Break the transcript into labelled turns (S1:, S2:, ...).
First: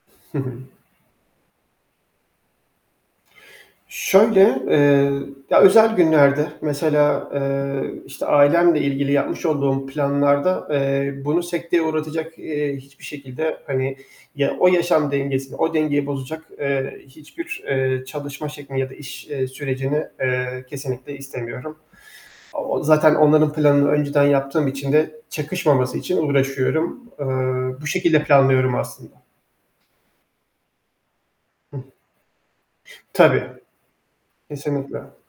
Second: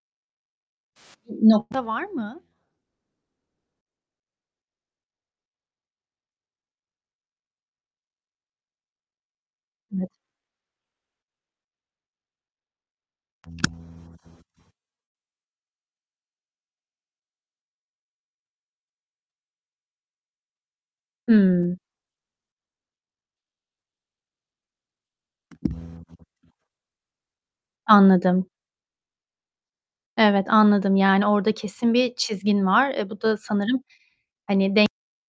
S1: Hı hı.
S2: Bir nokta var mı?
S1: Şöyle, eee ya, özel günlerde, mesela, eee, işte, ailemle ilgili yapmış olduğum
S2: Evet.
S1: planlarda, eee, bunu sekteye uğratacak, eee, hiçbir şekilde, hani, ya o yaşam dengesini, o dengeyi bozacak, eee, hiçbir, eee, çalışma şeklini ya da iş, eee, sürecini, eee, kesinlikle istemiyorum.
S2: Hıı.
S1: O zaten onların planını önceden yaptığım için de, çakışmaması için uğraşıyorum. Eee, bu şekilde
S2: Anladım.
S1: planlıyorum aslında.
S2: Evet, anladım. Yani, orada
S1: Hıh.
S2: kesin bir çizgin var. E, bu da
S1: Tabii.
S2: sanırım, hani, denk
S1: Kesinlikle.